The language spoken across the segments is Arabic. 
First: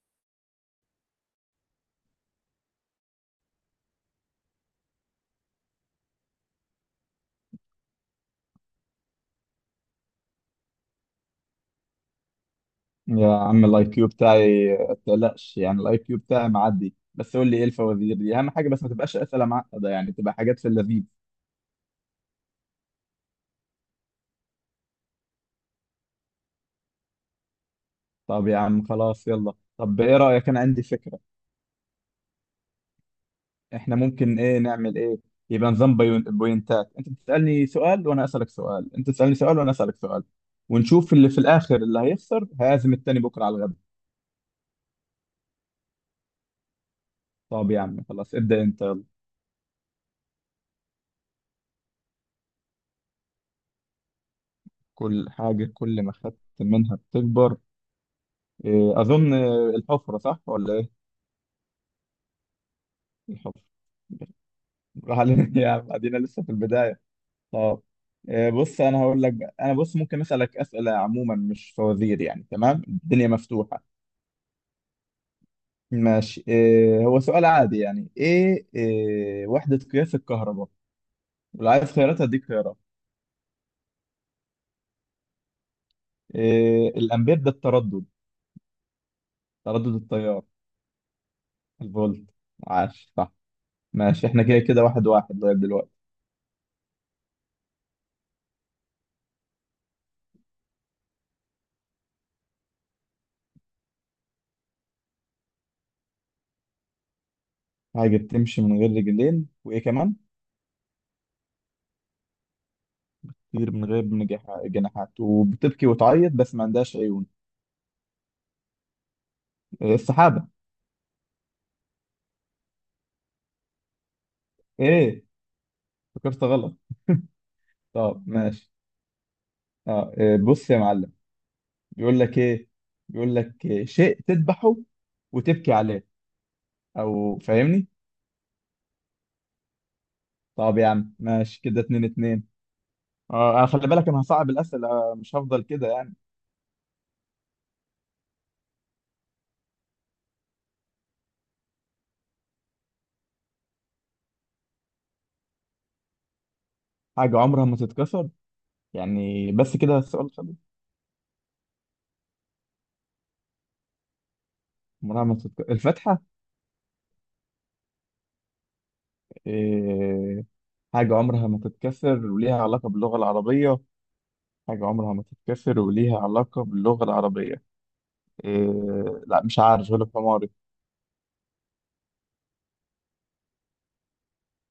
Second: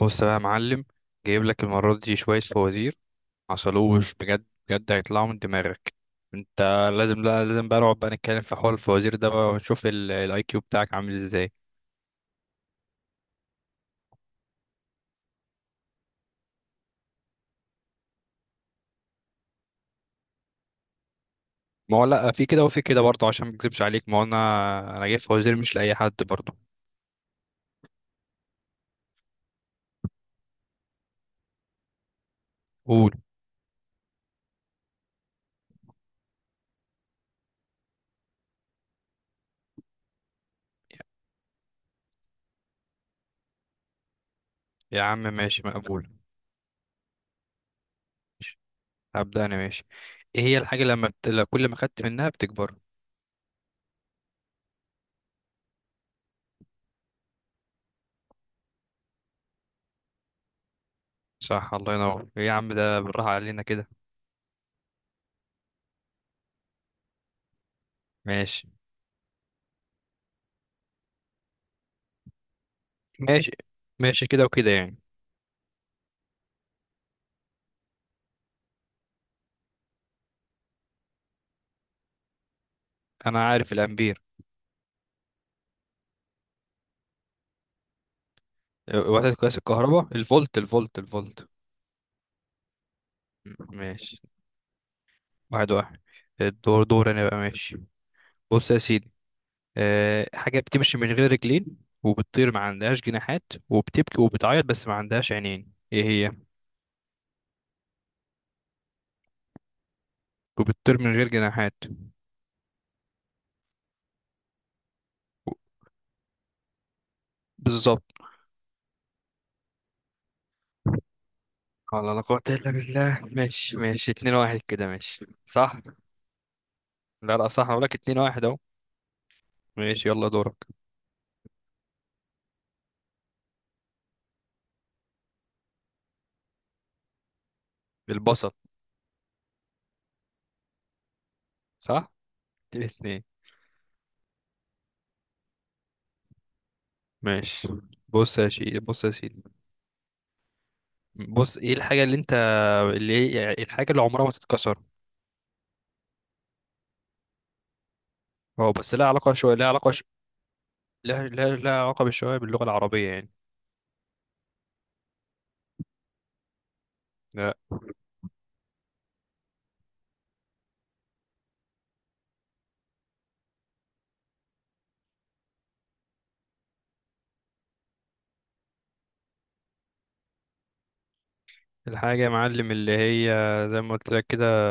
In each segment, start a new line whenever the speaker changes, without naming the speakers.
بص بقى يا معلم، جايب لك المرة دي شوية فوازير عسلوش، بجد هيطلعوا من دماغك انت. لازم، لا لازم بقى نقعد بقى نتكلم في حوار الفوازير ده بقى، ونشوف الاي كيو بتاعك عامل ازاي.
يا عم الاي كيو بتاعي ما تقلقش، يعني الاي كيو بتاعي معدي. بس قول لي ايه الفوازير دي؟ اهم حاجه بس ما تبقاش اسئله معقده، يعني تبقى حاجات في اللذيذ.
ما هو لا في كده وفي كده برضه، عشان ما اكذبش عليك، ما هو انا جايب فوازير مش لأي حد برضه.
طب يا عم خلاص يلا. طب ايه رايك؟ انا عندي فكره.
قول.
احنا ممكن نعمل ايه؟ يبقى نظام بوينتات. انت بتسالني سؤال وانا اسالك سؤال، انت تسالني سؤال وانا اسالك سؤال، ونشوف اللي في الاخر اللي هيخسر هيعزم التاني بكره على الغدا.
يا عم ماشي مقبول.
طب يا عم خلاص
ماشي.
ابدا انت يلا.
هبدأ انا ماشي. ايه هي الحاجة لما بت... لا، كل ما خدت منها بتكبر؟
كل حاجه كل ما خدت منها بتكبر. اظن الحفره، صح ولا ايه؟
صح، الله ينور. ايه يا عم ده، بالراحة علينا
الحفره.
كده.
روح علينا يا عم، ادينا لسه في البدايه. طب.
ماشي.
بص انا هقول لك بقى. انا بص ممكن اسالك اسئله عموما، مش فوازير يعني، تمام؟ الدنيا
ماشي
مفتوحه.
ماشي كده وكده يعني.
ماشي. هو سؤال عادي يعني. ايه آه، وحده قياس الكهرباء. ولو عايز خيارات هديك خيارات.
انا عارف الامبير.
الامبير ده التردد؟
وحدة قياس
تردد
الكهرباء
التيار؟
الفولت، الفولت.
الفولت. عاش، صح.
ماشي.
ماشي، احنا كده كده واحد واحد لغايه
واحد
دلوقتي.
واحد. الدور دور انا بقى، ماشي. بص يا سيدي، أه، حاجة بتمشي من غير رجلين وبتطير ما عندهاش جناحات، وبتبكي وبتعيط بس ما عندهاش عينين، ايه هي؟
حاجه بتمشي من غير رجلين وايه كمان؟
وبتطير من غير جناحات.
طير من غير جناحات،
و-
وبتبكي وتعيط بس ما عندهاش عيون.
بالظبط.
السحابه.
والله لا قوة إلا بالله. ماشي ماشي، اتنين واحد كده،
ايه،
ماشي صح.
فكرت غلط.
لا لا صح، أنا بقولك اتنين
طب
واحد أهو.
ماشي.
ماشي
اه
يلا
إيه،
دورك.
بص يا معلم، بيقول لك ايه. بيقول لك إيه؟ شيء تذبحه وتبكي عليه، او فاهمني.
البصل.
طب يا عم ماشي، كده اتنين
صح.
اتنين.
اتنين اتنين.
اه، أنا خلي بالك انا هصعب الاسئله، مش هفضل كده يعني.
ماشي. بص يا شيخ، بص يا سيدي، بص، ايه الحاجة اللي انت، اللي هي يعني الحاجة اللي عمرها ما تتكسر؟
حاجه عمرها ما تتكسر.
هو بس لها علاقة
يعني
شوية،
بس كده السؤال خلص؟
لها علاقة بالشوية باللغة العربية يعني.
عمرها ما تتكسر الفتحه؟
لا.
إيه. حاجه عمرها ما تتكسر وليها علاقه باللغه العربيه. حاجه عمرها ما تتكسر وليها علاقه باللغه العربيه. إيه. لا مش عارف، غلب حماري.
الحاجة يا معلم اللي هي، زي ما قلت لك كده،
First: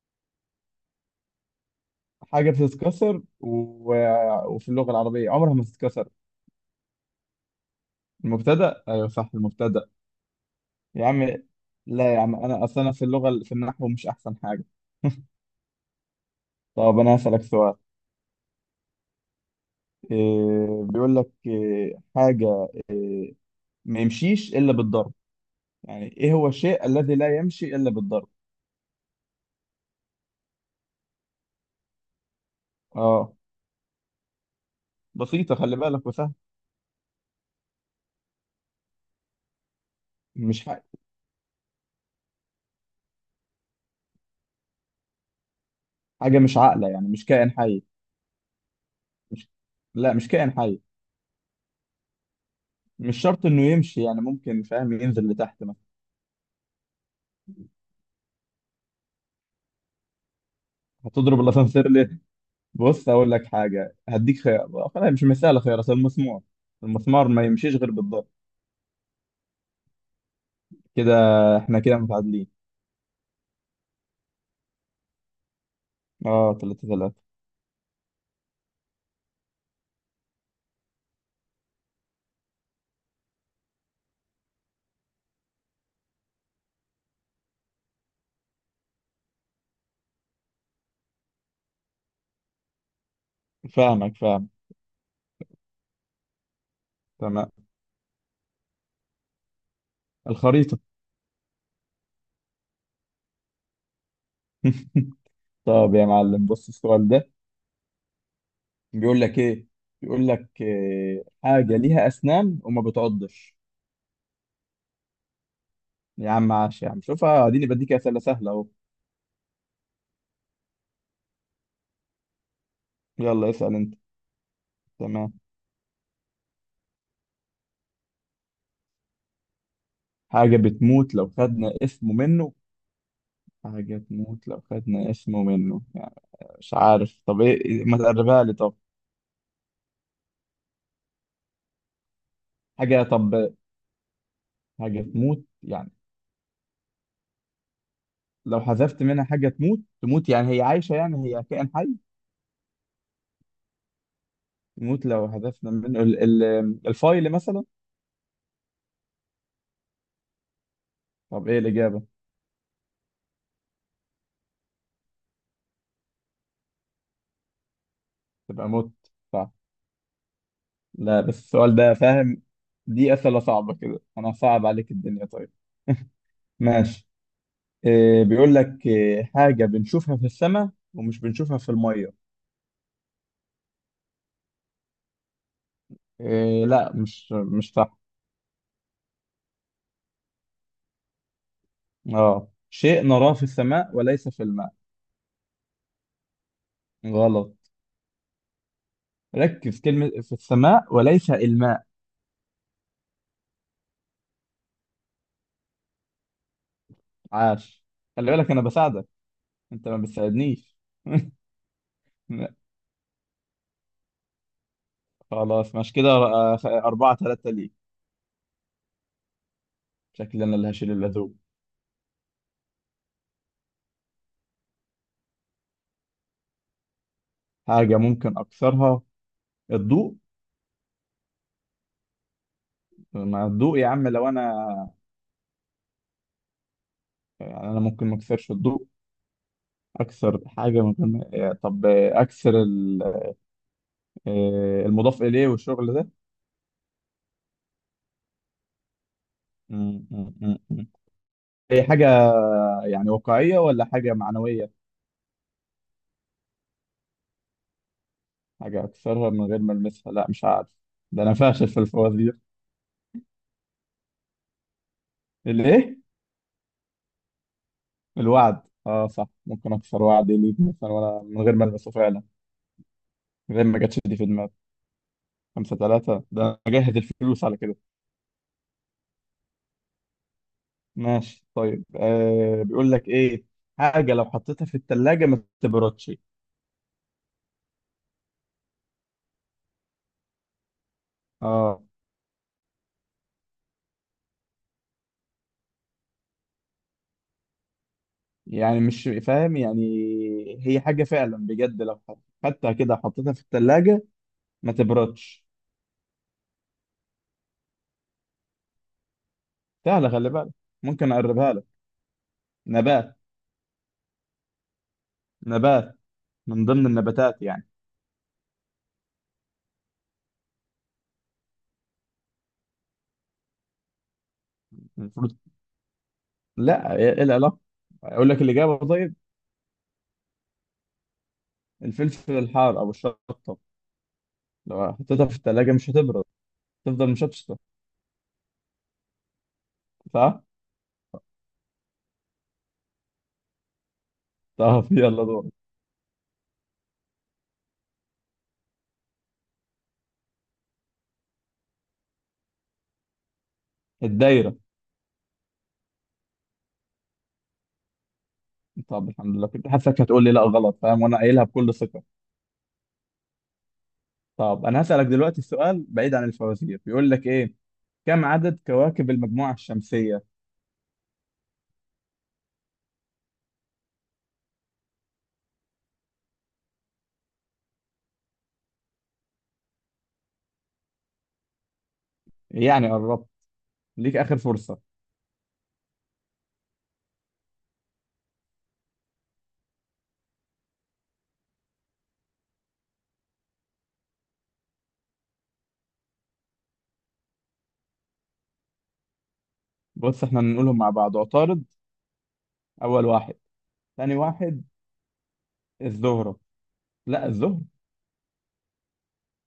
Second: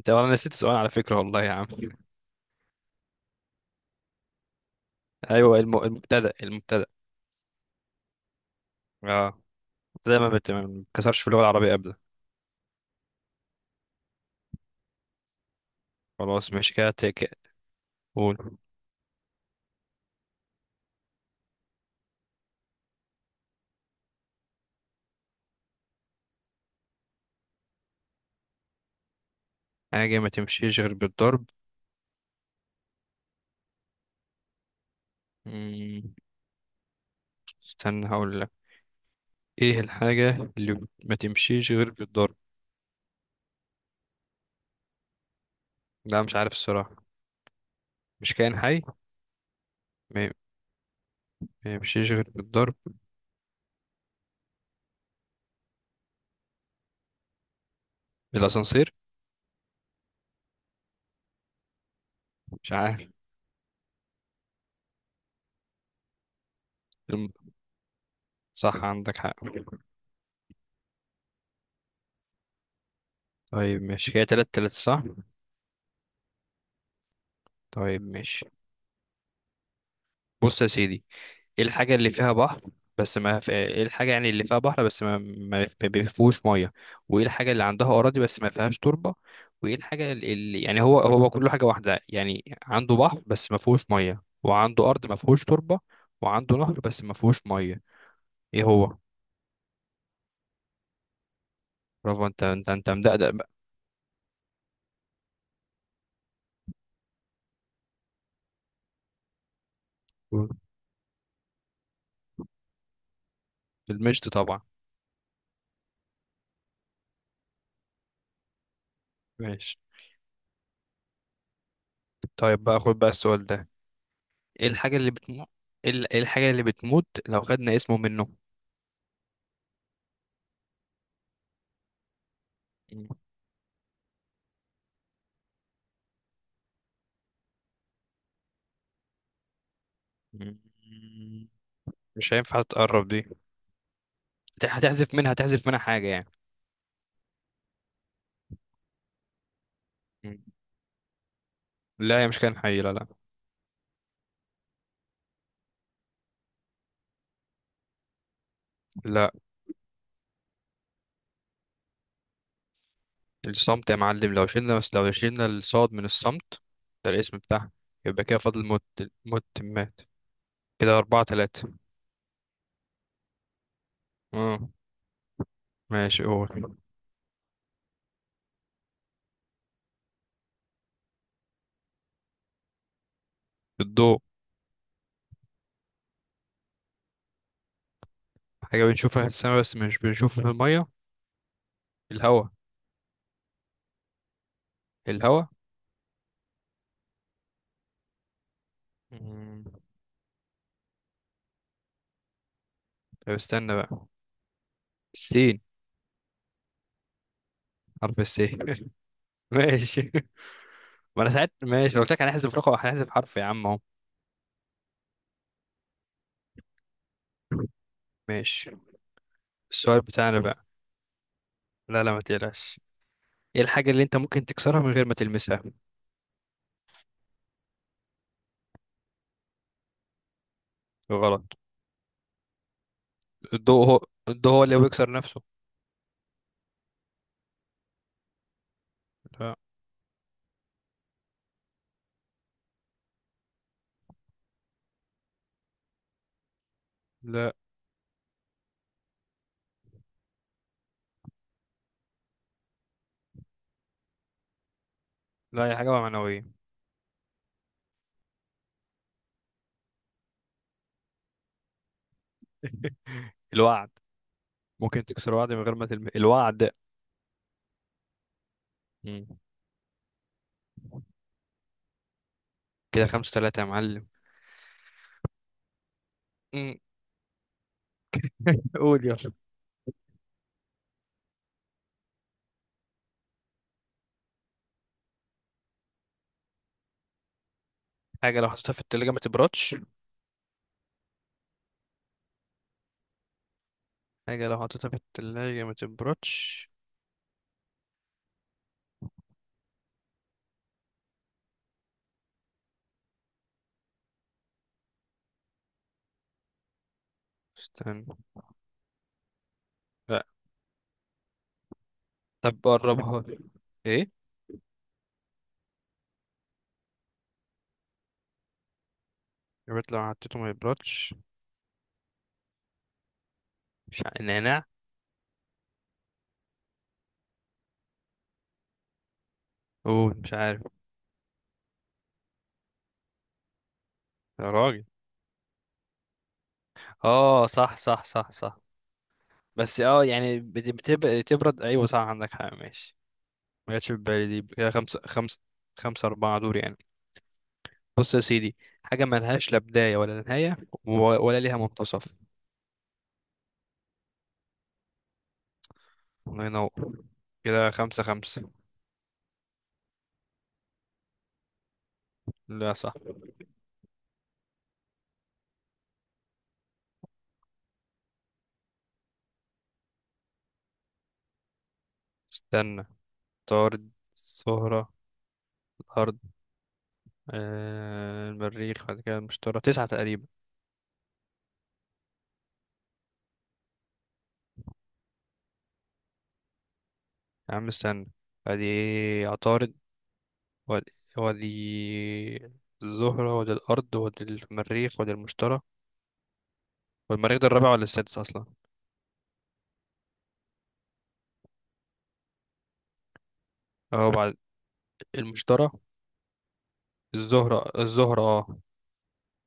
انت انا نسيت السؤال على فكرة والله يا عم.
حاجة بتتكسر و... وفي اللغة العربية عمرها
ايوه
ما تتكسر.
المبتدأ.
المبتدأ. أيوة صح،
اه،
المبتدأ.
المبتدأ ما
يا
بتتكسرش
عم،
في اللغة العربية ابدا.
لا يا عم، أنا أصلا أنا في اللغة، في النحو، مش أحسن حاجة.
خلاص ماشي كده
طب أنا
تك.
هسألك سؤال.
قول.
إيه بيقول لك إيه؟ حاجة ما يمشيش إلا بالضرب. يعني إيه هو الشيء الذي لا يمشي إلا بالضرب.
حاجة ما تمشيش غير بالضرب.
آه. بسيطة خلي بالك،
مم،
وسهل.
استنى هقول لك. ايه الحاجة
مش
اللي
حاجة.
ما تمشيش غير بالضرب؟ لا مش
حاجة
عارف
مش عاقلة،
الصراحة.
يعني مش كائن حي.
مش كائن حي.
مش، لا مش كائن حي.
ما يمشيش غير بالضرب.
مش شرط إنه يمشي يعني، ممكن فاهم ينزل لتحت مثلا.
بالاسانسير.
هتضرب الأسانسير؟
مش عارف.
بص اقول لك حاجه، هديك خيار. خلاص مش مساله خيار اصل، المسمار. المسمار ما
الم-
يمشيش غير بالضبط.
صح عندك حق.
كده احنا كده متعادلين.
طيب ماشي، هي تلات تلاتة صح.
اه، ثلاثة ثلاثة.
طيب ماشي. بص يا سيدي، ايه الحاجة اللي فيها بحر بس ما في... ايه الحاجة يعني اللي فيها بحر بس ما بيفيهوش مية؟ وايه الحاجة اللي عندها أراضي بس ما فيهاش تربة؟ وايه الحاجة اللي يعني، هو كله حاجة واحدة يعني، عنده بحر بس ما فيهوش
فاهمك،
مية،
فاهم.
وعنده أرض ما فيهوش تربة، وعنده نهر بس ما فيهوش
تمام.
مية. ايه هو؟
الخريطه.
برافو، انت مدقدق بقى.
طب يا معلم بص السؤال ده، بيقول لك ايه. بيقول لك إيه؟ حاجه ليها اسنان وما بتعضش.
بالمشط طبعا.
يا عم عاش، يا عم شوفها، اديني بديك اسئله سهله اهو.
ماشي. طيب بقى خد بقى السؤال
يلا
ده،
اسال انت.
ايه الحاجة اللي
تمام.
بتموت، إيه الحاجة اللي بتموت لو خدنا اسمه منه؟
حاجه بتموت لو خدنا اسمه منه. حاجه تموت لو خدنا اسمه منه. مش عارف، طب ايه؟ ما تقربها لي طب.
مم. مش هينفع
حاجة
تقرب دي.
طب. حاجة
هتحذف منها،
تموت
هتحذف منها
يعني
حاجة يعني.
لو حذفت منها حاجة تموت، تموت
مم.
يعني هي عايشة، يعني هي كائن حي؟
لا هي مش كائن حي، لا لا.
تموت لو حذفنا منه ال الفايل مثلا.
لا.
طب ايه الإجابة؟
الصمت يا معلم، لو شلنا، بس لو شلنا الصاد من الصمت، ده الاسم بتاعها، يبقى كده فاضل
تبقى
موت.
موت.
موت،
صح.
مات. كده
لا
أربعة
بس
تلاتة.
السؤال ده فاهم، دي أسئلة صعبة كده. أنا صعب
اه
عليك الدنيا طيب.
ماشي، قول.
ماشي. إيه بيقول لك إيه؟ حاجة بنشوفها في السماء ومش بنشوفها في المية.
الضوء.
إيه، لا مش صح.
حاجة بنشوفها في السماء بس مش بنشوفها في المية. الهواء.
اه، شيء نراه في السماء وليس في الماء.
الهواء.
غلط.
مم.
ركز كلمة في السماء وليس الماء.
طب استنى بقى، السين.
عاش.
حرف
خلي
الس
بالك أنا بساعدك. أنت ما
ماشي.
بتساعدنيش.
ما انا ساعات ماشي، لو قلت لك
لا،
هنحذف رقم، هنحذف حرف يا عم اهو.
خلاص مش كده. أربعة ثلاثة ليك.
ماشي. السؤال بتاعنا
شكلي أنا
بقى.
اللي هشيل اللزوم.
لا لا ما تقلقش. ايه الحاجة اللي انت ممكن تكسرها من غير ما تلمسها؟
حاجة ممكن أكسرها. الضوء.
غلط.
ما الضوء
الضوء
يا
هو،
عم لو
الضوء هو اللي
أنا.
بيكسر نفسه.
يعني أنا ممكن ما أكسرش الضوء.
لا.
أكسر حاجة ممكن، طب أكسر المضاف إليه والشغل ده.
لا،
م- م- م- م. هي حاجة يعني واقعية ولا حاجة معنوية؟
لا هي حاجة معنوية.
حاجة أكسرها من غير ما ألمسها، لا مش عارف. ده أنا فاشل في الفوازير.
الوعد. ممكن تكسر وعد من غير ما
الإيه؟
تلمس الوعد.
الوعد. أه
مم.
صح، ممكن أكسر وعدي ليك مثلا وأنا من غير ما ألمسه فعلا.
كده خمسة ثلاثة
غير
يا
ما جاتش
معلم.
دي في دماغي. خمسة ثلاثة. ده أنا
مم.
مجهز الفلوس على كده.
قول يلا.
ماشي طيب. آه بيقول لك إيه. حاجة لو حطيتها في التلاجة ما تبردش.
حاجة لو حطيتها في التلاجة ما تبردش.
أه.
حاجة لو حطيتها في التلاجة ما تبردش.
يعني مش فاهم يعني. هي حاجة فعلا بجد، لو خدتها كده حطيتها في التلاجة ما تبردش.
استنى.
سهلة
لا.
خلي بالك. ممكن أقربها لك.
طب
نبات.
قربها لي. ايه؟
نبات، من ضمن النباتات يعني.
البيض لو حطيته ما يبردش. مش ع... نعناع.
المفروض. لا ايه، إيه العلاقه؟ اقول لك الاجابه طيب.
اوه مش عارف.
الفلفل الحار او الشطه،
يا راجل.
لو حطيتها في الثلاجه مش هتبرد، تفضل
اه
مشطشطه.
صح، صح صح صح. بس اه يعني
صح.
بتبقى تبرد، ايوه صح عندك حق، ماشي. ما جاتش في بالي دي. كده
طب
خمسة
يلا
خمسة.
دور.
خمسة أربعة دور يعني. بص يا سيدي، حاجة ملهاش لا بداية ولا نهاية، ولا ليها منتصف.
الدايره.
الله ينور. كده خمسة خمسة.
طب الحمد لله، كنت حاسسك هتقول لي لا غلط، فاهم؟ وانا قايلها بكل ثقه.
لا صح.
طب انا هسالك دلوقتي السؤال بعيد عن الفوازير. بيقول لك ايه؟ كم عدد كواكب المجموعه الشمسيه؟
استنى. طارد. الزهرة. الأرض. آه، المريخ، بعد كده المشتري. تسعة تقريبا.
يعني قربت، ليك اخر فرصه.
يا عم استنى. ادي عطارد، ودي، ودي الزهرة، ودي الأرض، ودي المريخ، ودي المشتري. والمريخ ده الرابع ولا السادس أصلا؟
بص احنا نقولهم مع بعض. عطارد اول واحد.
أهو
ثاني
بعد.
واحد
المشتري.
الزهره، لا الزهره.
الزهرة، الزهرة اه.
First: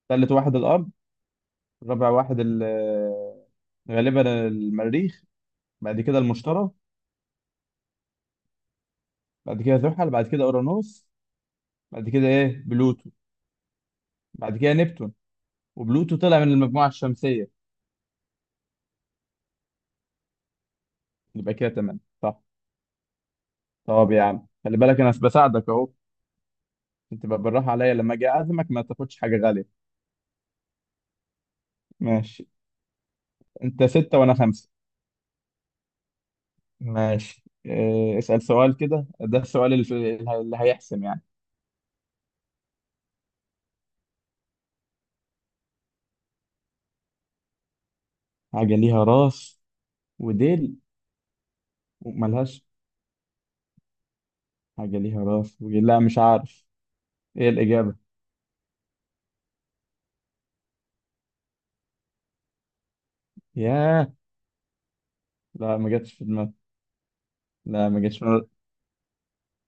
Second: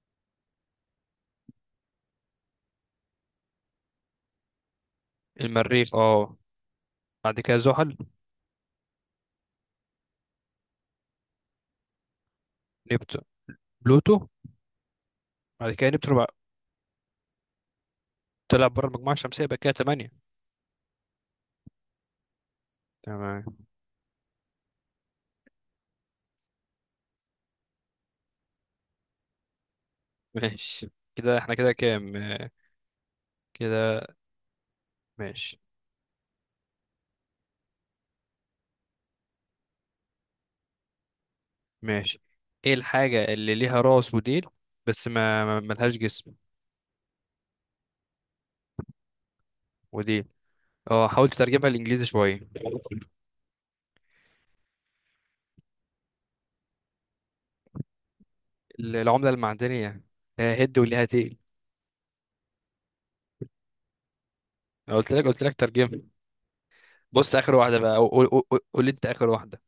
ثالث واحد الارض. رابع واحد غالبا المريخ.
المريخ
بعد كده
اه.
المشتري.
بعد كده زحل.
بعد كده زحل. بعد كده اورانوس. بعد كده ايه، بلوتو.
نبت، بلوتو.
بعد كده نبتون.
بعد كده نبتون
وبلوتو
بقى.
طلع من المجموعة الشمسية.
طلع بره المجموعة الشمسية، يبقى كده تمانية.
يبقى كده تمام، صح.
تمام.
طب يا عم خلي بالك انا بساعدك اهو. انت بقى بالراحة عليا لما اجي اعزمك، ما تاخدش حاجة غالية.
ماشي. كده احنا كده كام
ماشي.
آه.
انت
كده
ستة وانا خمسة.
ماشي.
ماشي. إيه، اسأل سؤال كده، ده السؤال اللي، اللي هيحسم يعني.
ماشي. ايه الحاجة اللي ليها راس وديل بس ما ملهاش جسم؟
حاجة ليها راس
وديل.
وديل.
اه حاول تترجمها للإنجليزي شوية.
وملهاش. حاجة ليها راس وديل، لا مش عارف. ايه الإجابة؟
العملة المعدنية. آه، هد وليها تقل.
ياه.
أنا قلت لك، قلت لك
لا ما
ترجمة.
جاتش في دماغي.
بص آخر واحدة
لا
بقى،
ما جاتش في دماغي.
قول لي أنت آخر واحدة.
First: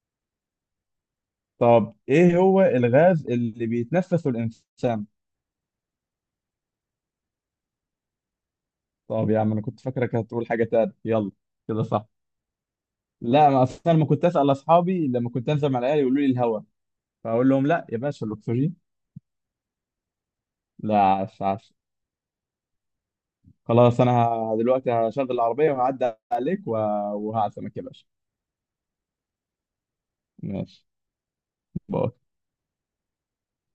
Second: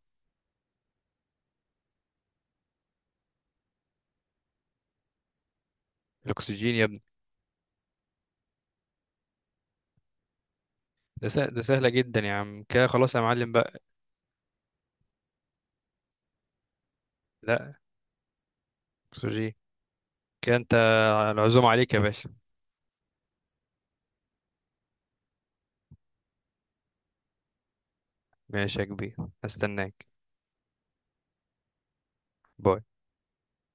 طب ايه هو الغاز اللي بيتنفسه الانسان؟
الأكسجين يا ابني.
طب يا عم انا كنت فاكرك هتقول حاجه تانية. يلا.
ده
كده
سهلة
صح.
جدا يا عم، كده خلاص يا
لا،
معلم
ما
بقى.
اصل انا لما كنت اسال اصحابي لما كنت انزل مع العيال يقولوا لي الهواء، فاقول لهم
لا.
لا يا باشا، الاكسجين.
أكسجين. كده أنت.
لا، عش
العزومة
عش.
عليك يا باشا.
خلاص انا دلوقتي هشغل العربيه وهعدي عليك وهعزمك يا باشا.
ماشي يا كبير، هستناك.
ماشي. باي.
باي.